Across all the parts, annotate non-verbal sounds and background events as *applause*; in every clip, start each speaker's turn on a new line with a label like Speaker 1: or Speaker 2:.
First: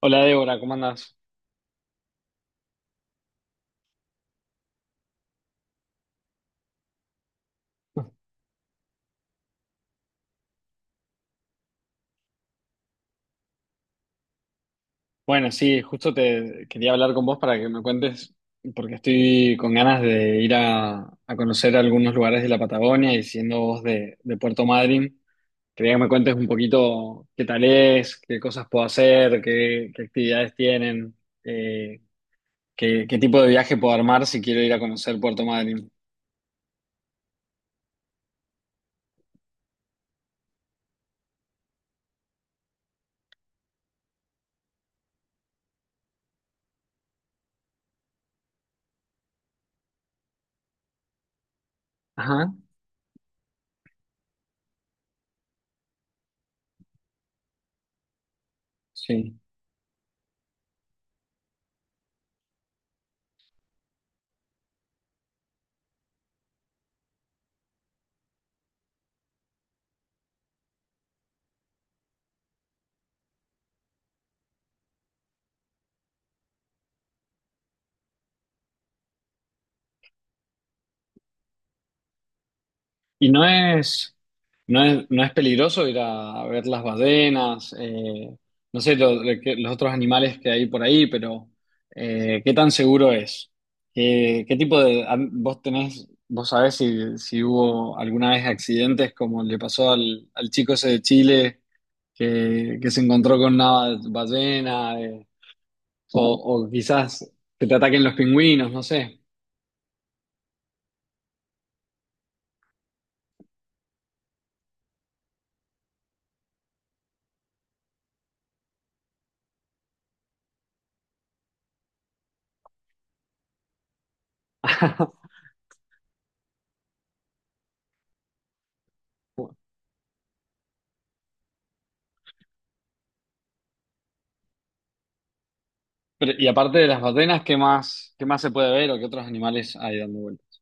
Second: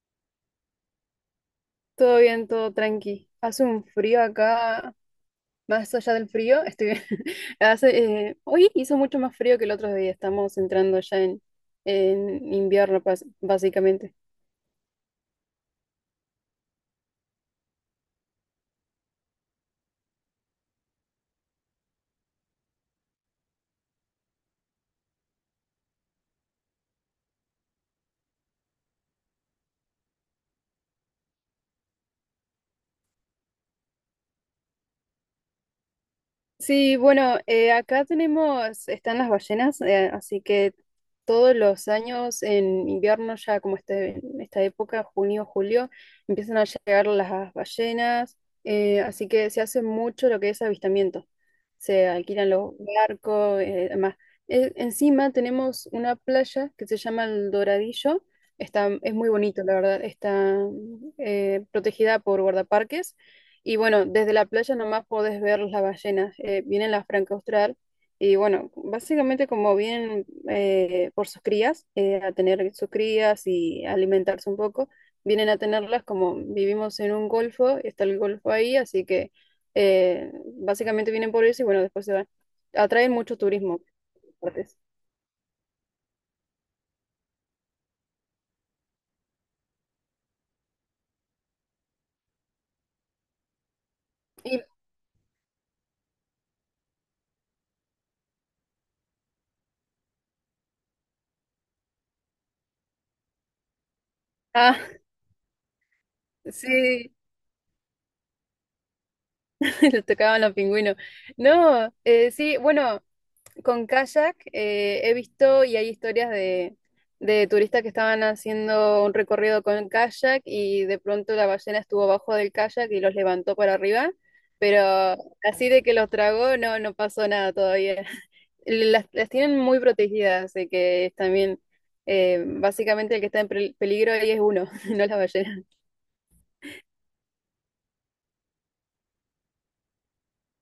Speaker 1: Hola Débora, ¿cómo andas?
Speaker 2: Todo bien, todo tranqui. Hace un frío acá, más allá del frío, estoy bien. *laughs* Hace, hoy hizo mucho más frío que el otro día, estamos entrando ya en invierno, básicamente.
Speaker 1: Bueno, sí, justo te quería hablar con vos para que me cuentes, porque estoy con ganas de ir a conocer algunos lugares de la Patagonia y siendo vos de Puerto Madryn, quería que me cuentes un poquito qué tal es, qué cosas puedo hacer, qué actividades tienen, eh, qué tipo de viaje puedo armar si quiero ir a conocer Puerto Madryn.
Speaker 2: Sí, bueno, acá tenemos, están las ballenas, así que todos los años en invierno, ya como este, en esta época, junio, julio, empiezan a llegar las ballenas, así que se hace mucho lo que es avistamiento. Se alquilan
Speaker 1: Ajá,
Speaker 2: los barcos, además. Encima tenemos una playa que se llama El Doradillo, está, es muy
Speaker 1: sí.
Speaker 2: bonito, la verdad, está protegida por guardaparques. Y bueno, desde la playa nomás podés ver las ballenas, vienen las franca austral y bueno, básicamente como vienen por sus crías, a tener sus crías y alimentarse un poco, vienen a tenerlas como vivimos en un golfo, está el golfo ahí, así que básicamente vienen por eso y bueno, después se van. Atraen
Speaker 1: Y
Speaker 2: mucho
Speaker 1: no
Speaker 2: turismo.
Speaker 1: es,
Speaker 2: Aparte.
Speaker 1: no es, no es peligroso ir a ver las ballenas, no sé, los otros animales que hay por ahí, pero ¿qué tan seguro es? ¿Qué
Speaker 2: Y,
Speaker 1: tipo de... vos tenés, vos sabés si hubo alguna vez accidentes como le pasó al chico ese de Chile que se encontró con una
Speaker 2: ah,
Speaker 1: ballena,
Speaker 2: *laughs*
Speaker 1: o, o
Speaker 2: sí,
Speaker 1: quizás que te ataquen los pingüinos, no sé.
Speaker 2: *laughs* le tocaban los pingüinos. No, sí, bueno. Con kayak he visto y hay historias de turistas que estaban haciendo un recorrido con kayak y de pronto la ballena estuvo abajo del kayak y los levantó para arriba, pero así de que los tragó no, no pasó nada todavía. *laughs* Las tienen muy protegidas, así que es también básicamente el que está en peligro ahí es uno, *laughs* no la ballena.
Speaker 1: Pero y aparte de las ballenas, ¿qué más se puede ver o qué otros animales hay dando vueltas?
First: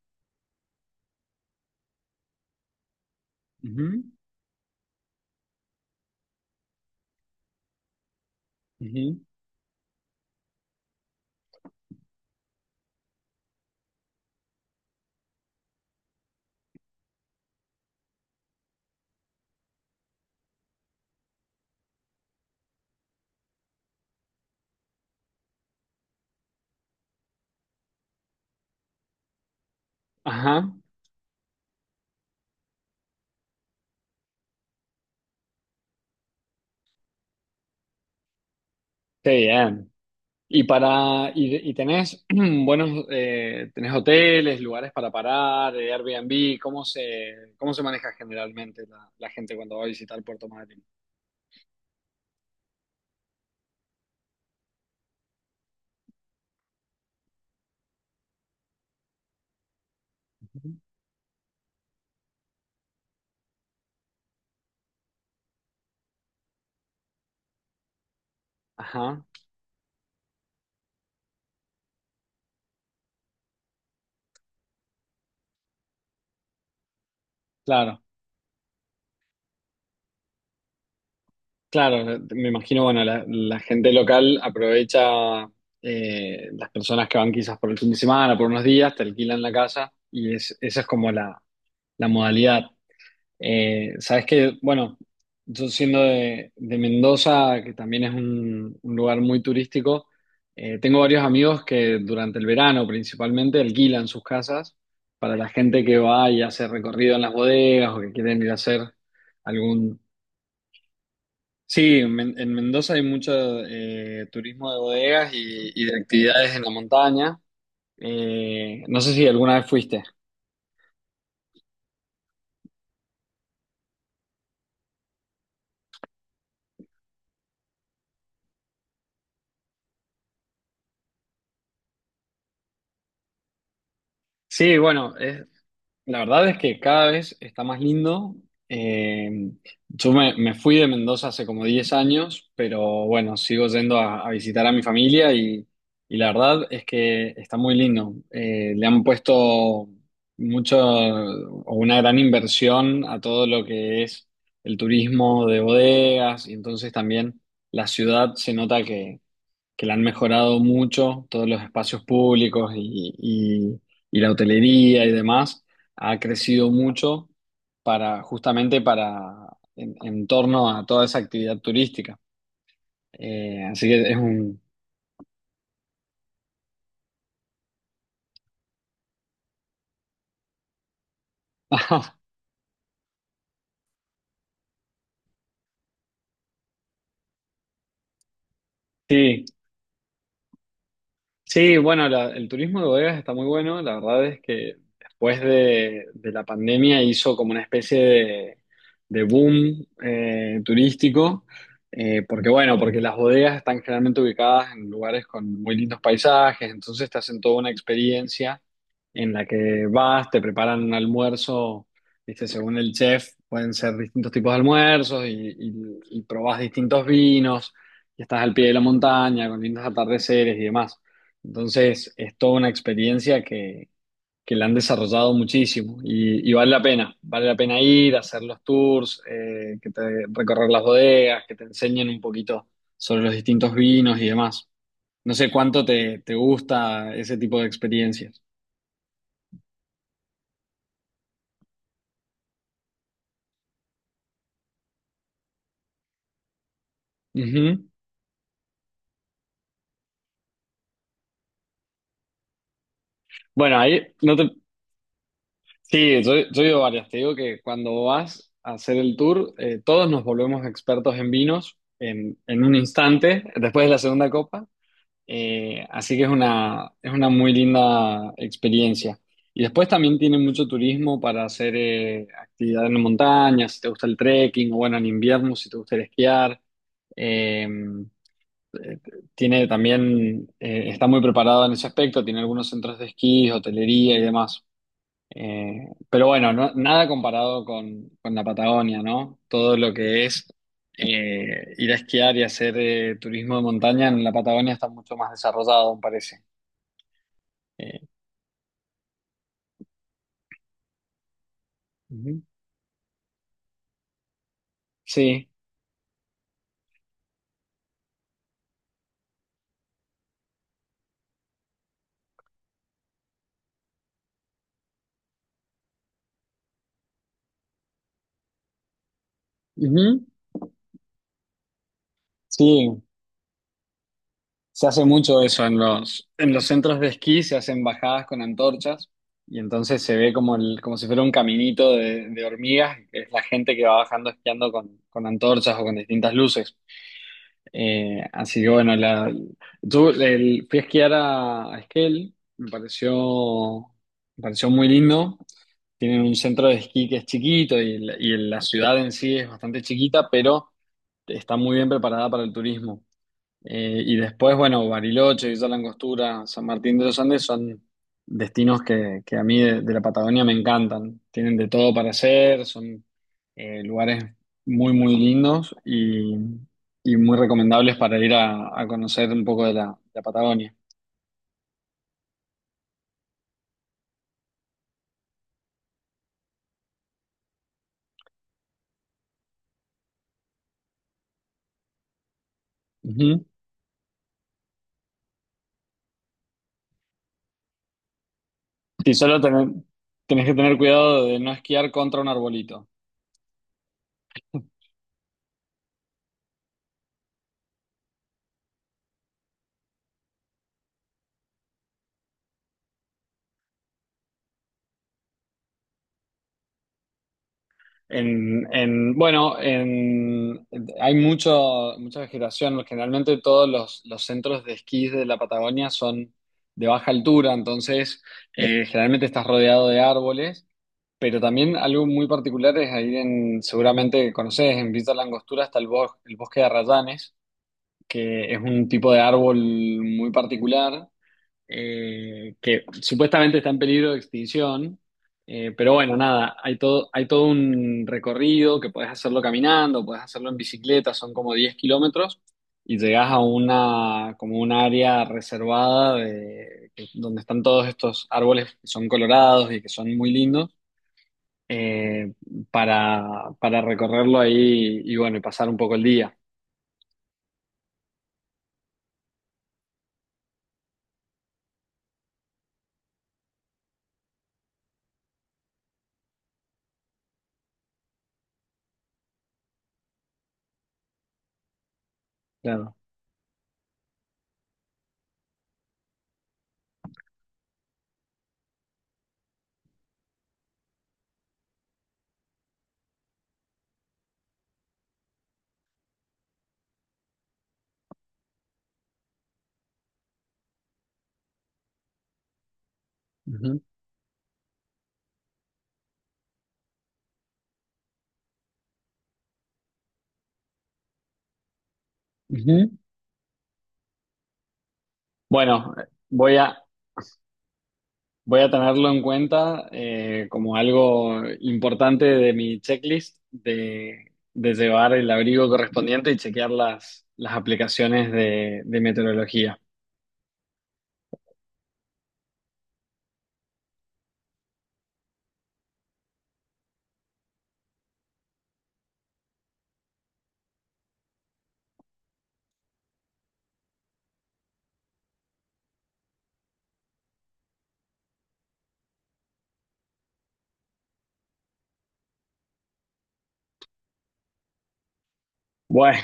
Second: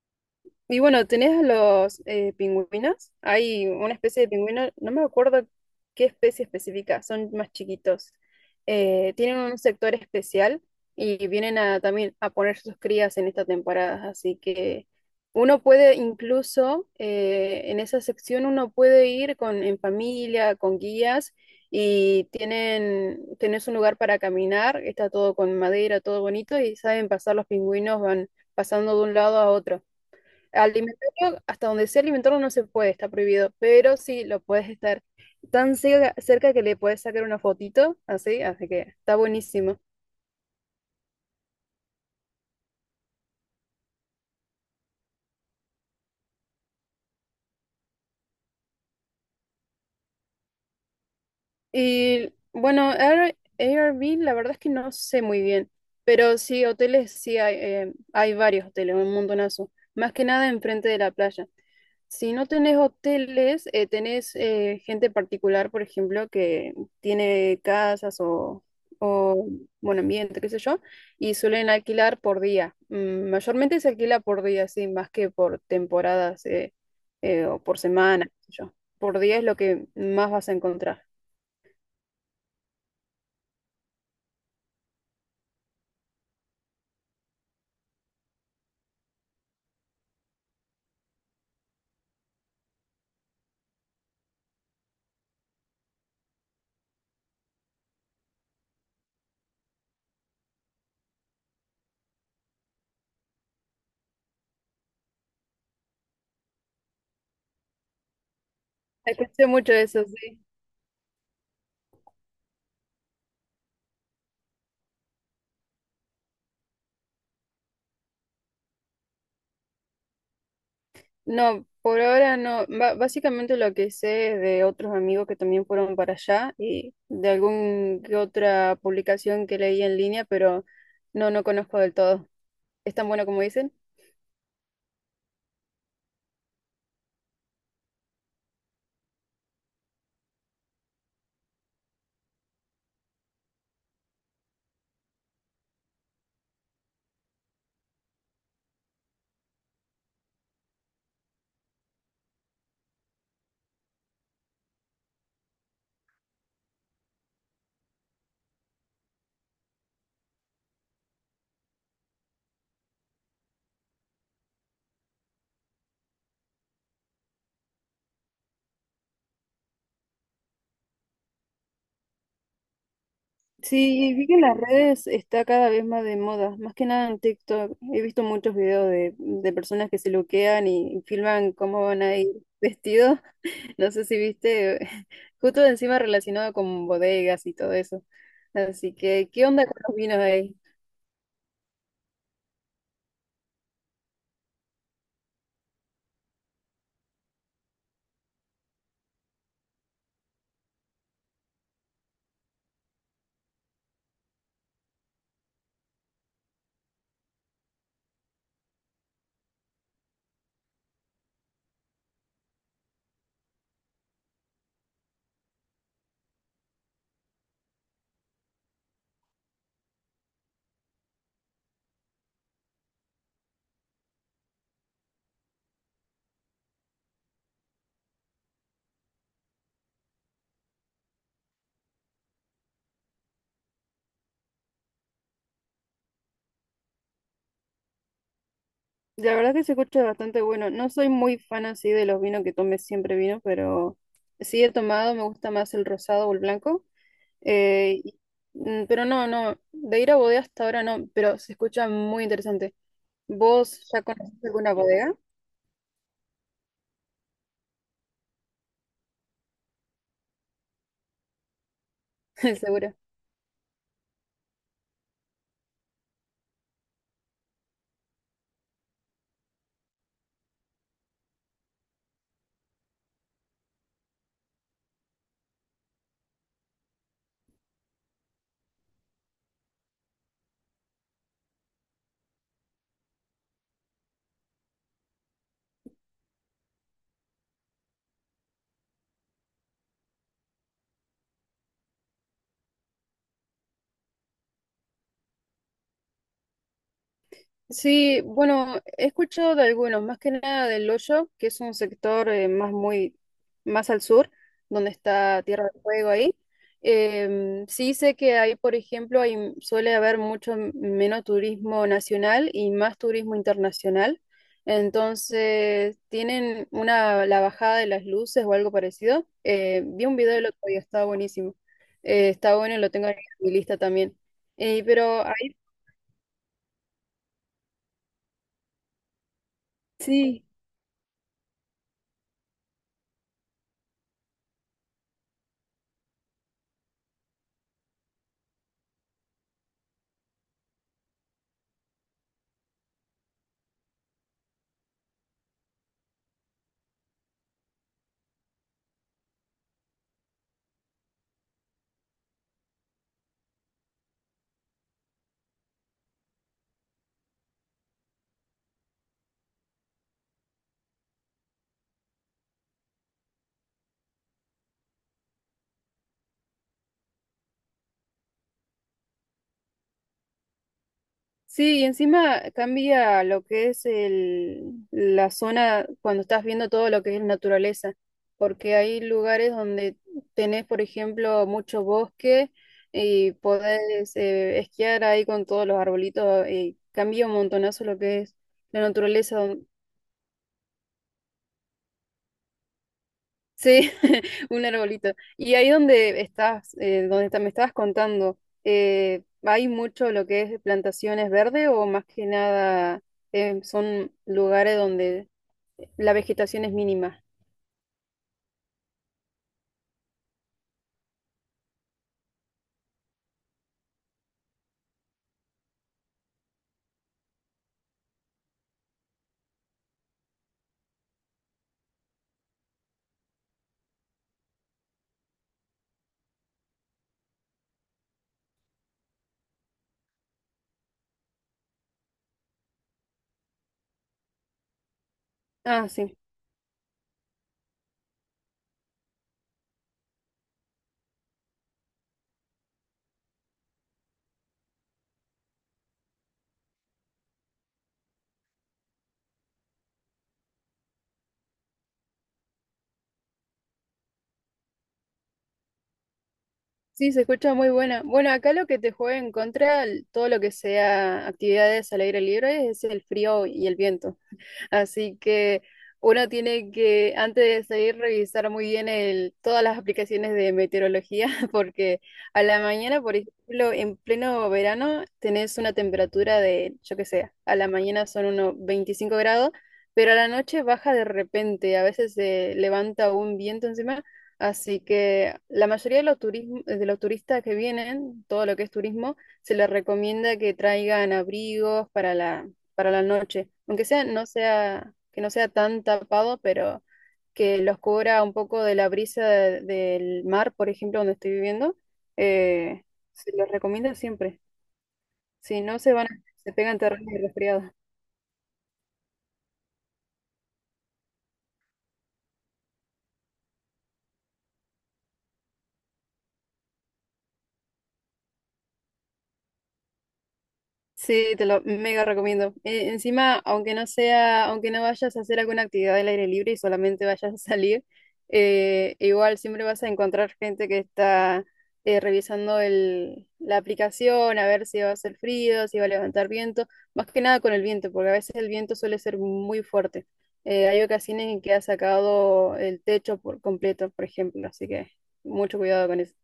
Speaker 2: Y bueno, tenés a los pingüinos. Hay
Speaker 1: Ujú,
Speaker 2: una especie de pingüino, no me acuerdo qué especie específica, son más chiquitos.
Speaker 1: ujú.
Speaker 2: Tienen un sector especial y vienen a, también a poner sus crías en esta temporada. Así que uno puede incluso, en esa sección uno puede ir con, en familia, con guías y tienen, tenés un lugar para caminar. Está todo con madera, todo bonito y saben pasar los pingüinos, van pasando de un lado a otro.
Speaker 1: Ajá,
Speaker 2: Alimentario, hasta donde sea alimentario no se puede, está prohibido, pero sí lo puedes estar tan cerca, cerca que le puedes sacar una fotito, así, así que está
Speaker 1: qué
Speaker 2: buenísimo.
Speaker 1: bien. Y tenés *clears throat* buenos tenés hoteles, lugares para parar, Airbnb, ¿cómo se maneja generalmente la gente cuando va a visitar Puerto Madryn?
Speaker 2: Y bueno, Airbnb, la verdad es que no sé muy bien, pero sí, hoteles, sí hay, hay varios hoteles, un montonazo, más que nada
Speaker 1: Ujú.
Speaker 2: enfrente de la playa. Si no tenés hoteles, tenés gente particular, por ejemplo, que tiene casas
Speaker 1: Ajá,
Speaker 2: o buen ambiente, qué sé yo, y suelen alquilar por día. Mayormente se alquila por día, sí, más que por temporadas o por
Speaker 1: claro,
Speaker 2: semana, qué sé yo. Por día es lo que más vas a encontrar.
Speaker 1: claro. Me imagino, bueno, la gente local aprovecha las personas que van quizás por el fin de semana, por unos días, te alquilan la casa y esa es como la modalidad. Sabes que, bueno, yo siendo de Mendoza, que también es un lugar muy turístico, tengo varios amigos que durante el verano principalmente alquilan sus casas para la gente que va y hace recorrido en las bodegas o que quieren ir a hacer
Speaker 2: Escuché mucho
Speaker 1: algún...
Speaker 2: eso, sí.
Speaker 1: Sí, en Mendoza hay mucho turismo de bodegas y de actividades en la montaña. No sé si alguna vez fuiste.
Speaker 2: No, por ahora no. Ba- básicamente lo que sé es de otros amigos que también fueron para allá y de algún que otra publicación que leí en línea, pero no, no conozco del todo. ¿Es tan bueno como dicen?
Speaker 1: Sí, bueno, la verdad es que cada vez está más lindo. Eh, yo me fui de Mendoza hace como 10 años, pero bueno, sigo yendo a visitar a mi familia y la verdad es que está muy lindo. Le han puesto mucho o una gran inversión a todo lo que es el turismo de bodegas y entonces también la ciudad se nota que la han mejorado mucho, todos los espacios públicos y la hotelería y demás, ha crecido mucho justamente en torno a toda esa actividad turística. Así que
Speaker 2: Sí,
Speaker 1: es
Speaker 2: vi que en las
Speaker 1: un...
Speaker 2: redes está cada vez más de moda, más que nada en TikTok. He visto muchos videos de personas que se loquean y filman cómo van a
Speaker 1: *laughs*
Speaker 2: ir *laughs* vestidos. No sé si viste, *laughs* justo encima relacionado con bodegas y todo eso. Así que,
Speaker 1: Sí,
Speaker 2: ¿qué onda con los vinos ahí?
Speaker 1: sí, bueno, el turismo de bodegas está muy bueno. La verdad es que después de la pandemia hizo como una especie de boom turístico. Porque las bodegas están generalmente ubicadas en lugares con muy lindos paisajes, entonces te hacen toda una experiencia en la que vas, te preparan un almuerzo, ¿viste? Según el chef, pueden ser distintos tipos de almuerzos y probás distintos vinos, y estás al pie de la montaña con lindos atardeceres y demás. Entonces, es toda una experiencia que la han desarrollado muchísimo y vale la pena ir, hacer los tours, recorrer las bodegas, que te enseñen un poquito sobre los distintos vinos y demás. No sé cuánto te gusta ese tipo de experiencias.
Speaker 2: La verdad que se escucha bastante bueno. No soy muy fan así de los vinos que tome siempre vino, pero sí he tomado, me gusta más el rosado o el blanco.
Speaker 1: Ujú.
Speaker 2: Eh, y- pero no, no, de ir a bodega hasta ahora no, pero se escucha muy interesante.
Speaker 1: Bueno,
Speaker 2: ¿Vos ya
Speaker 1: ahí
Speaker 2: conoces
Speaker 1: no te...
Speaker 2: alguna bodega?
Speaker 1: Sí, yo he ido varias. Te digo que cuando vas a hacer el tour, todos nos volvemos expertos en vinos en,
Speaker 2: *laughs*
Speaker 1: en un
Speaker 2: Seguro.
Speaker 1: instante, después de la segunda copa. Así que es una muy linda experiencia. Y después también tiene mucho turismo para hacer actividad en montaña, si te gusta el trekking, o bueno, en invierno, si te gusta el esquiar. Eh, eh, Tiene también, está muy preparado en ese aspecto, tiene algunos centros de esquí, hotelería y demás. Pero bueno, nada comparado con la Patagonia, ¿no? Todo lo que es ir a esquiar y hacer turismo de montaña en la Patagonia está mucho más desarrollado, me parece. Eh,
Speaker 2: Sí, bueno, he escuchado de algunos, más que nada del Hoyo, que es un sector
Speaker 1: Ujú.
Speaker 2: más muy más al sur, donde está
Speaker 1: Sí,
Speaker 2: Tierra del Fuego ahí. Sí sé que ahí, por ejemplo, hay, suele haber mucho menos turismo nacional y más turismo internacional. Entonces, tienen una la bajada de las luces o algo parecido. Vi un
Speaker 1: ujú.
Speaker 2: video el otro día, estaba buenísimo. Está bueno, lo
Speaker 1: Sí,
Speaker 2: tengo en mi lista también.
Speaker 1: se hace
Speaker 2: Pero
Speaker 1: mucho
Speaker 2: ahí
Speaker 1: eso en en los centros de esquí, se hacen bajadas con antorchas y entonces se ve
Speaker 2: sí.
Speaker 1: como, como si fuera un caminito de hormigas, que es la gente que va bajando esquiando con antorchas o con distintas luces. Así que bueno, la, yo el, Fui a esquiar a Esquel, me pareció muy lindo. Tienen un centro de esquí que es chiquito y y la ciudad en sí es bastante chiquita, pero está muy bien preparada para el turismo. Y después, bueno, Bariloche, Villa La Angostura, San Martín de los Andes son destinos que a mí de la Patagonia me encantan. Tienen de todo para hacer, son lugares muy lindos y muy recomendables para ir a conocer un poco de la Patagonia.
Speaker 2: Sí, y encima cambia lo que es el, la zona cuando estás viendo todo lo que es naturaleza, porque hay lugares donde tenés, por ejemplo, mucho bosque y
Speaker 1: Ujú.
Speaker 2: podés esquiar ahí con todos los arbolitos, y cambia un montonazo lo que es la
Speaker 1: Y solo
Speaker 2: naturaleza.
Speaker 1: tener- Tenés que tener cuidado de no esquiar contra un arbolito.
Speaker 2: Sí, *laughs* un arbolito. Y ahí donde estás, donde me estabas contando, ¿hay mucho lo que es plantaciones verdes o más que nada son lugares donde la vegetación es mínima?
Speaker 1: En, en- bueno, en, Hay mucho, mucha vegetación. Generalmente todos los centros de esquí de la Patagonia son de baja altura, entonces generalmente estás rodeado de árboles, pero también algo muy particular es ahí en, seguramente conoces, en Villa La Angostura está el bosque de arrayanes, que es un tipo de árbol muy particular que supuestamente está en peligro de extinción.
Speaker 2: Ah,
Speaker 1: Pero
Speaker 2: sí.
Speaker 1: bueno, nada, hay todo un recorrido que podés hacerlo caminando, podés hacerlo en bicicleta, son como 10 kilómetros y llegás a una, como un área reservada donde están todos estos árboles que son colorados y que son muy lindos eh, para recorrerlo ahí y bueno, y pasar un poco el día.
Speaker 2: Sí, se escucha muy buena. Bueno, acá lo que te juega en contra, l- todo lo que sea actividades al aire libre, es el frío y el viento. Así que uno tiene que, antes de salir, revisar muy bien el, todas las aplicaciones de meteorología, *laughs* porque a la
Speaker 1: Claro.
Speaker 2: mañana, por ejemplo, en pleno verano, tenés una temperatura de, yo qué sé, a la mañana son unos 25 grados, pero a la noche baja de repente, a veces se levanta un viento encima. Así que la mayoría de los de los turistas que vienen, todo lo que es turismo, se les recomienda que traigan abrigos para la noche,
Speaker 1: Ujú,
Speaker 2: aunque sea, no sea, que no sea tan tapado, pero que los cubra un poco de la brisa del mar, por ejemplo, donde estoy viviendo, eh,
Speaker 1: ujú.
Speaker 2: se los recomiendo siempre. Si no se
Speaker 1: Bueno,
Speaker 2: van, se
Speaker 1: voy
Speaker 2: pegan
Speaker 1: a,
Speaker 2: terrenos de resfriado.
Speaker 1: voy a tenerlo en cuenta como algo importante de mi checklist de llevar el abrigo correspondiente y chequear las aplicaciones de meteorología.
Speaker 2: Sí, te lo mega recomiendo. Encima, aunque no sea, aunque no vayas a hacer alguna actividad al aire libre y solamente vayas a salir, igual siempre vas a encontrar gente que está revisando el, la aplicación a ver si va a hacer frío, si va a levantar viento, más que nada con el viento, porque a veces el viento suele ser muy fuerte. Hay ocasiones en que ha sacado el techo por completo, por ejemplo, así que mucho cuidado con eso.
Speaker 1: Bueno,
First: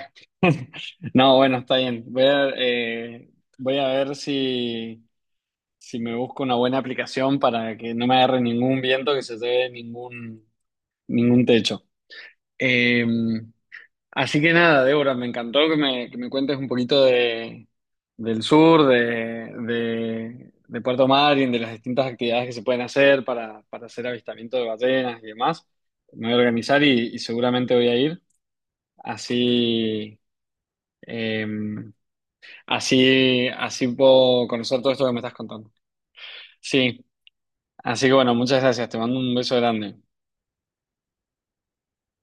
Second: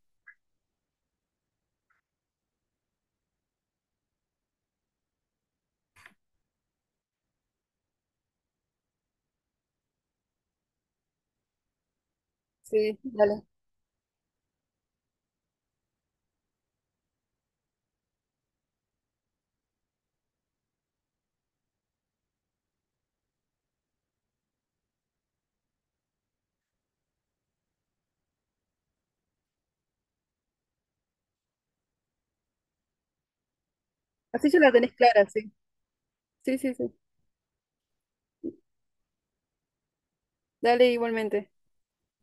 Speaker 1: no, bueno, está bien. Voy a ver si, si me busco una buena aplicación para que no me agarre ningún viento, que se lleve ningún, ningún techo.
Speaker 2: Sí,
Speaker 1: Eh,
Speaker 2: dale.
Speaker 1: Así que nada, Débora, me encantó que me cuentes un poquito del sur, de Puerto Madryn, de las distintas actividades que se pueden hacer para hacer avistamiento de ballenas y demás. Me voy a organizar y seguramente voy a ir. Así, eh, Así puedo
Speaker 2: Así ya la
Speaker 1: conocer todo
Speaker 2: tenés
Speaker 1: esto que me
Speaker 2: clara,
Speaker 1: estás
Speaker 2: sí.
Speaker 1: contando.
Speaker 2: Sí, sí, sí.
Speaker 1: Sí, así que bueno, muchas gracias. Te mando un beso grande.
Speaker 2: Dale igualmente.